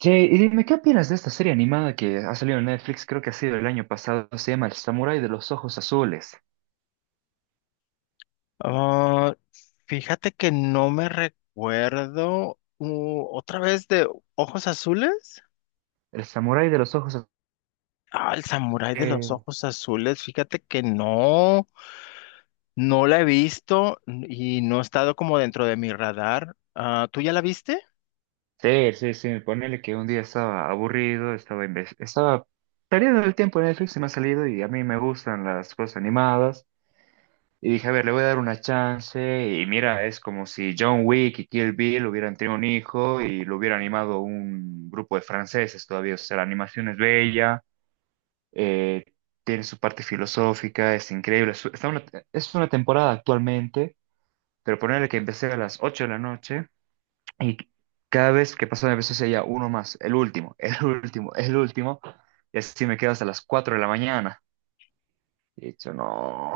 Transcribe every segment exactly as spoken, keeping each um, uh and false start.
Che, y dime, ¿qué opinas de esta serie animada que ha salido en Netflix? Creo que ha sido el año pasado. Se llama El Samurái de los Ojos Azules. Ah, fíjate que no me recuerdo uh, otra vez de Ojos Azules. El Samurái de los Ojos Ah, el samurái de los Azules. ojos azules. Fíjate que no, no la he visto y no ha estado como dentro de mi radar. Ah, ¿tú ya la viste? Sí, sí, sí. Ponele que un día estaba aburrido, estaba, inves- estaba perdiendo el tiempo en Netflix y me ha salido y a mí me gustan las cosas animadas. Y dije, a ver, le voy a dar una chance. Y mira, es como si John Wick y Kill Bill hubieran tenido un hijo y lo hubiera animado un grupo de franceses todavía. O sea, la animación es bella. eh, Tiene su parte filosófica, es increíble. Su- Está una, es una temporada actualmente, pero ponerle que empecé a las ocho de la noche y cada vez que pasaba empecé ya uno más, el último, el último, el último, y así me quedo hasta las cuatro de la mañana. Y he dicho, no,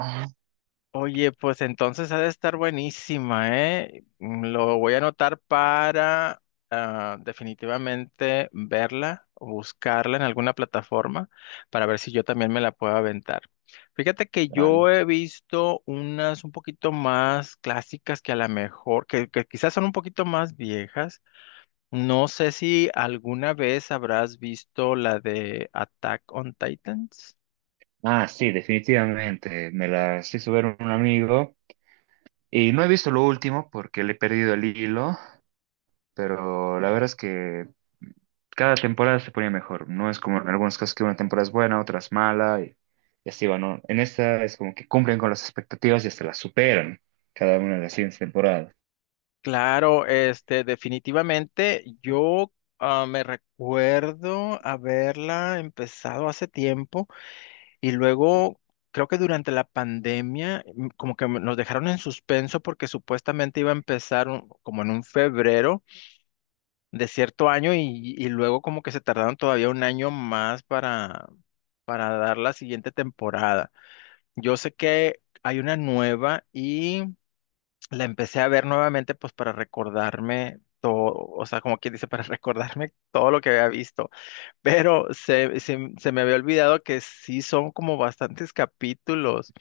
Oye, pues entonces ha de estar buenísima, ¿eh? Mm, Lo voy a anotar para ah, definitivamente verla, o buscarla en alguna plataforma para ver si yo también me la puedo aventar. Fíjate que yo dale. he visto unas un poquito más clásicas que a lo mejor, que, que quizás son un poquito más viejas. No sé si alguna vez habrás visto la de Attack on Titans. Ah, sí, definitivamente. Me las hizo ver un amigo y no he visto lo último porque le he perdido el hilo. Pero la verdad es que cada temporada se ponía mejor. No es como en algunos casos que una temporada es buena, otras mala, y, y así va, ¿no? En esta es como que cumplen con las expectativas y hasta las superan cada una de las siguientes temporadas. Claro, este, definitivamente yo ah, me recuerdo haberla empezado hace tiempo y luego creo que durante la pandemia mm, como que me- nos dejaron en suspenso porque supuestamente iba a empezar un- como en un febrero de cierto año y, y luego como que se tardaron todavía un año más para, para dar la siguiente temporada. Yo sé que hay una nueva, la empecé a ver nuevamente pues para recordarme todo, o sea, como quien dice, para recordarme todo lo que había visto, pero se, se, se me había olvidado que sí son como bastantes capítulos.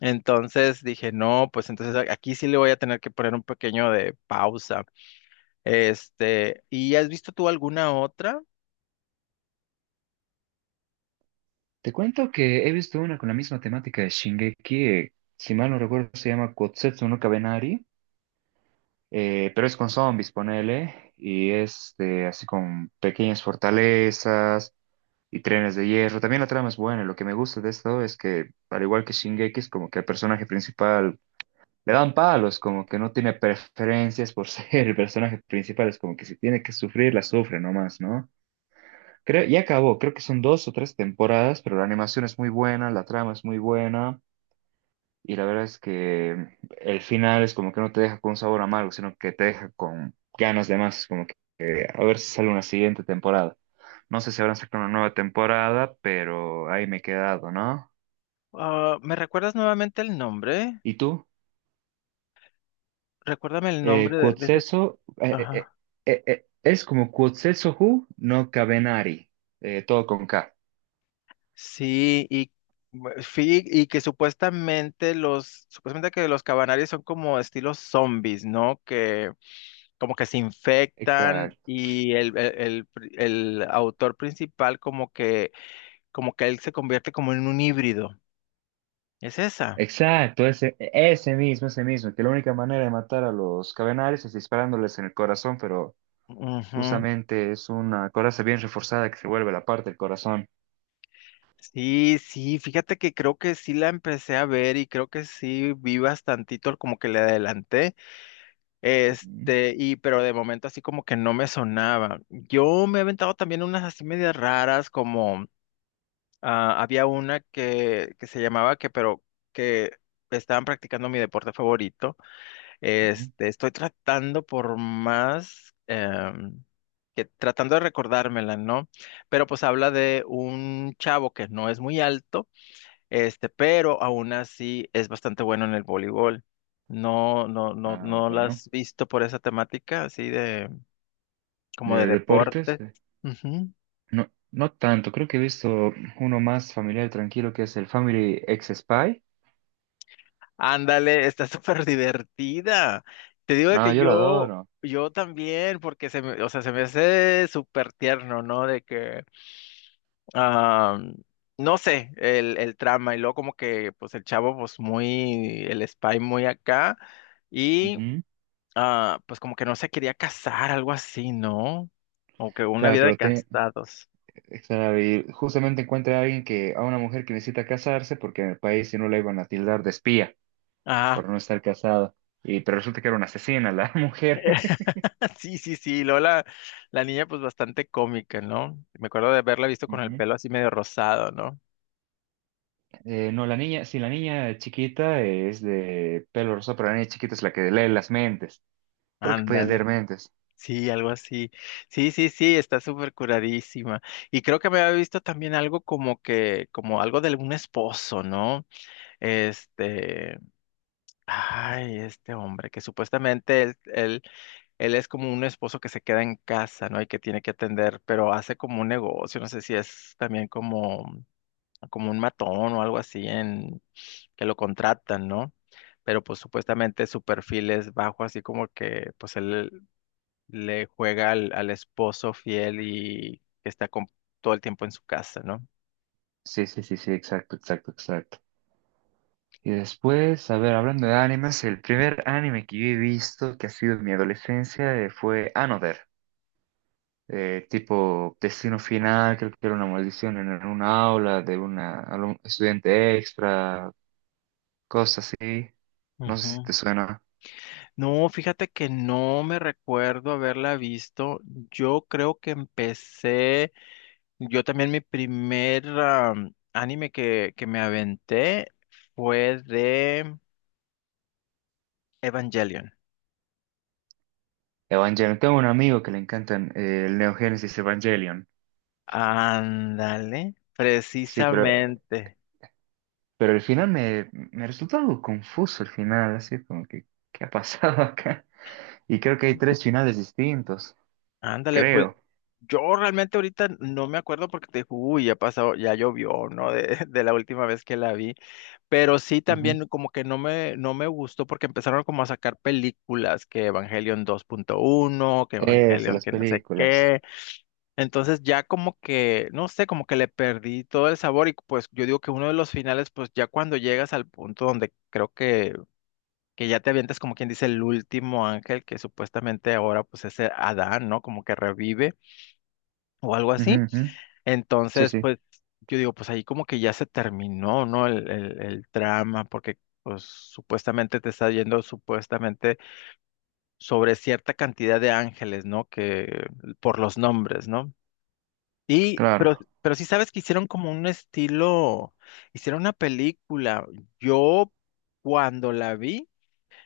Entonces dije, no, pues entonces a- aquí sí le voy a tener que poner un pequeño de pausa. Este, ¿y has visto tú alguna otra? Te cuento que he visto una con la misma temática de Shingeki, eh, si mal no recuerdo se llama Kotsetsu no Kabenari, eh, pero es con zombies, ponele, y es de, así con pequeñas fortalezas, y Trenes de Hierro. También la trama es buena. Lo que me gusta de esto es que, al igual que Shingeki, es como que al personaje principal le dan palos, como que no tiene preferencias por ser el personaje principal. Es como que si tiene que sufrir, la sufre nomás, ¿no? Creo, ya acabó, creo que son dos o tres temporadas, pero la animación es muy buena, la trama es muy buena. Y la verdad es que el final es como que no te deja con un sabor amargo, sino que te deja con ganas de más, como que eh, a ver si sale una siguiente temporada. No sé si habrán sacado una nueva temporada, pero ahí me he quedado, ¿no? Ah, ¿me recuerdas nuevamente el nombre? ¿Y tú? Recuérdame el Eh, nombre de, de esas. Quotzeso, eh, eh, eh, eh, eh, es como Quotzeso Who, no Cabenari, eh, todo con K. Sí, y, bu- sí, y que supuestamente los, supuestamente que los cabanarios son como estilos zombies, ¿no? Que como que se infectan Exacto. y el, el, el pri- el autor principal como que, como que él se convierte como en un híbrido. ¿Es esa? Exacto, ese, ese mismo, ese mismo, que la única manera de matar a los Cabenaris es disparándoles en el corazón, pero Ujú. justamente es una coraza bien reforzada que se vuelve la parte del corazón. Sí, sí, fíjate que creo que sí la empecé a ver y creo que sí vi bastantito, como que le adelanté. Ujú, Este, y pero de momento así como que no me sonaba. Yo me he aventado también unas así medias raras, como ah, había una que, que se llamaba que, pero que estaban practicando mi deporte favorito. ujú. Este, estoy tratando por más em, que tratando de recordármela, ¿no? Pero pues habla de un chavo que no es muy alto, este, pero aún así es bastante bueno en el voleibol. No, no, no, Ah, no la bueno. has visto por esa temática, así de, como de De deportes, deportes. eh, Ujú. no, no tanto. Creo que he visto uno más familiar, tranquilo, que es el Family X Spy. Ándale, está súper divertida. Te digo de No, que yo lo yo, adoro. yo también, porque se me, o sea, se me hace súper tierno, ¿no? De que, ah, no sé, el, el trama, y luego como que, pues el chavo, pues muy, el spy muy acá. Y Ujú. ah, pues como que no se quería casar, algo así, ¿no? O que una Claro, vida de pero te- casados. claro, y justamente encuentra a alguien que, a una mujer que necesita casarse porque en el país si no la iban a tildar de espía Ah, por no estar casada. Y, pero resulta que era una asesina la mujer. sí, sí, sí. Luego la, la niña, pues bastante cómica, ¿no? Me acuerdo de haberla visto con el pelo así medio rosado, ¿no? Eh, no, la niña, sí, la niña chiquita es de pelo rosado, pero la niña chiquita es la que lee las mentes. Creo que puede leer Ándale. mentes. Sí, algo así. Sí, sí, sí, está súper curadísima. Y creo que me había visto también algo como que, como algo de algún esposo, ¿no? Este, ay, este hombre, que supuestamente él, él él es como un esposo que se queda en casa, ¿no? Y que tiene que atender, pero hace como un negocio, no sé si es también como, como un matón o algo así en que lo contratan, ¿no? Pero pues supuestamente su perfil es bajo, así como que pues él le juega al, al esposo fiel y que está con- todo el tiempo en su casa, ¿no? Sí, sí, sí, sí, exacto, exacto, exacto. Y después, a ver, hablando de animes, el primer anime que yo he visto que ha sido en mi adolescencia eh, fue Another. Eh, tipo Destino Final, creo que era una maldición en en una aula de una alum- estudiante extra, cosas así. No sé si te Ujú. suena. No, fíjate que no me recuerdo haberla visto. Yo creo que empecé. Yo también mi primer am, anime que, que me aventé fue de Evangelion. Evangelion. Tengo un amigo que le encantan eh, el Neo Genesis Evangelion. Ándale, Sí, pero, precisamente. pero el final me, me resultó algo confuso el final, así como que, ¿qué ha pasado acá? Y creo que hay tres finales distintos, Ándale, pues creo. yo realmente ahorita no me acuerdo porque te digo, uy, ya pasado, ya llovió, ¿no? De, de la última vez que la vi. Pero sí Ujú. también como que no me, no me gustó porque empezaron como a sacar películas, que Evangelion dos punto uno, que Esas, Evangelion las que no sé películas. qué. Entonces ya como que, no sé, como que le perdí todo el sabor y pues yo digo que uno de los finales, pues ya cuando llegas al punto donde creo que, que ya te avientas como quien dice el último ángel que supuestamente ahora pues es eh, Adán, ¿no? Como que revive o algo Ujú, así. ujú. Sí, Entonces sí, pues yo digo pues ahí como que ya se terminó, ¿no? El, el, el drama porque pues supuestamente te está yendo supuestamente sobre cierta cantidad de ángeles, ¿no? Que por los nombres, ¿no? Y, pero, claro. pero sí sabes que hicieron como un estilo, hicieron una película. Yo cuando la vi,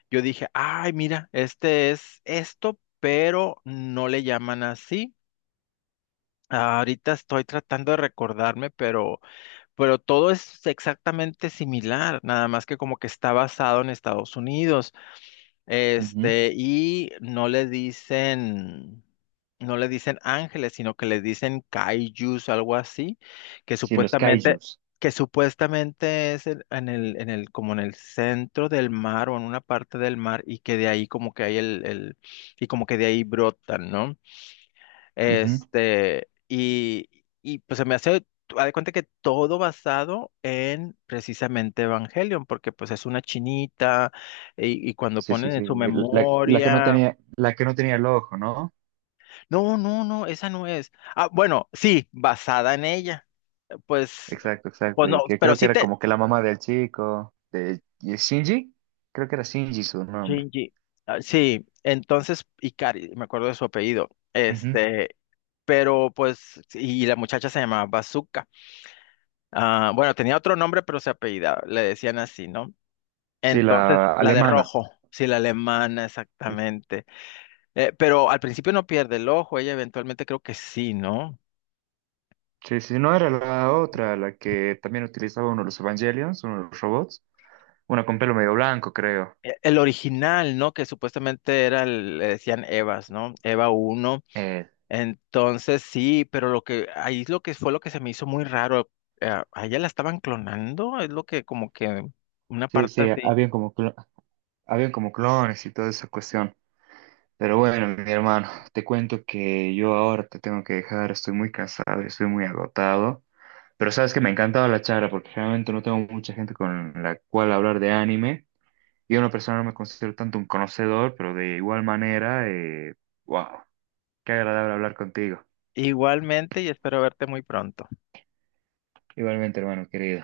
yo dije, ay, mira, este es esto, pero no le llaman así. Ahorita estoy tratando de recordarme, pero, pero todo es exactamente similar, nada más que como que está basado en Estados Unidos. Ujú. Este, y no le dicen, no le dicen ángeles, sino que les dicen kaijus, algo así, que Sí, los supuestamente, kaijus. que supuestamente es en, en el, en el, como en el centro del mar o en una parte del mar, y que de ahí como que hay el, el, y como que de ahí brotan, ¿no? Ujú. Este, y, y pues se me hace, haz de cuenta que todo basado en precisamente Evangelion, porque pues es una chinita y, y cuando Sí, sí, ponen sí. en su La, la que no memoria, tenía, la que no tenía el ojo, ¿no? no, no, no, esa no es. Ah, bueno, sí, basada en ella. Pues, Exacto, pues exacto. no, Y que pero creo que sí era te, como que la mamá del chico, de de Shinji, creo que era Shinji su nombre. Shinji, ah, sí, entonces, Ikari, me acuerdo de su apellido, Ujú. este, pero pues, y la muchacha se llamaba Bazooka. Ah, bueno, tenía otro nombre, pero se apellidaba, le decían así, ¿no? Sí, Entonces, la la de alemana. rojo, sí, la alemana, Sí. exactamente. Eh, pero al principio no pierde el ojo, ella eventualmente creo que sí, ¿no? Sí, sí, no era la otra, la que también utilizaba uno de los Evangelions, uno de los robots, una con pelo medio blanco, creo. E- El original, ¿no? Que supuestamente era, el- le decían Evas, ¿no? Eva uno. Eh, Entonces, sí, pero lo que, ahí es lo que fue lo que se me hizo muy raro. eh, a ella la estaban clonando, es lo que como que una sí, parte sí, así. habían como, clo- habían como clones y toda esa cuestión. Pero bueno, mi hermano, te cuento que yo ahora te tengo que dejar, estoy muy cansado, estoy muy agotado. Pero sabes que me encantaba la charla porque realmente no tengo mucha gente con la cual hablar de anime. Yo en lo personal no me considero tanto un conocedor, pero de igual manera, eh, wow, qué agradable hablar contigo. Igualmente y espero verte muy pronto. Igualmente, hermano querido.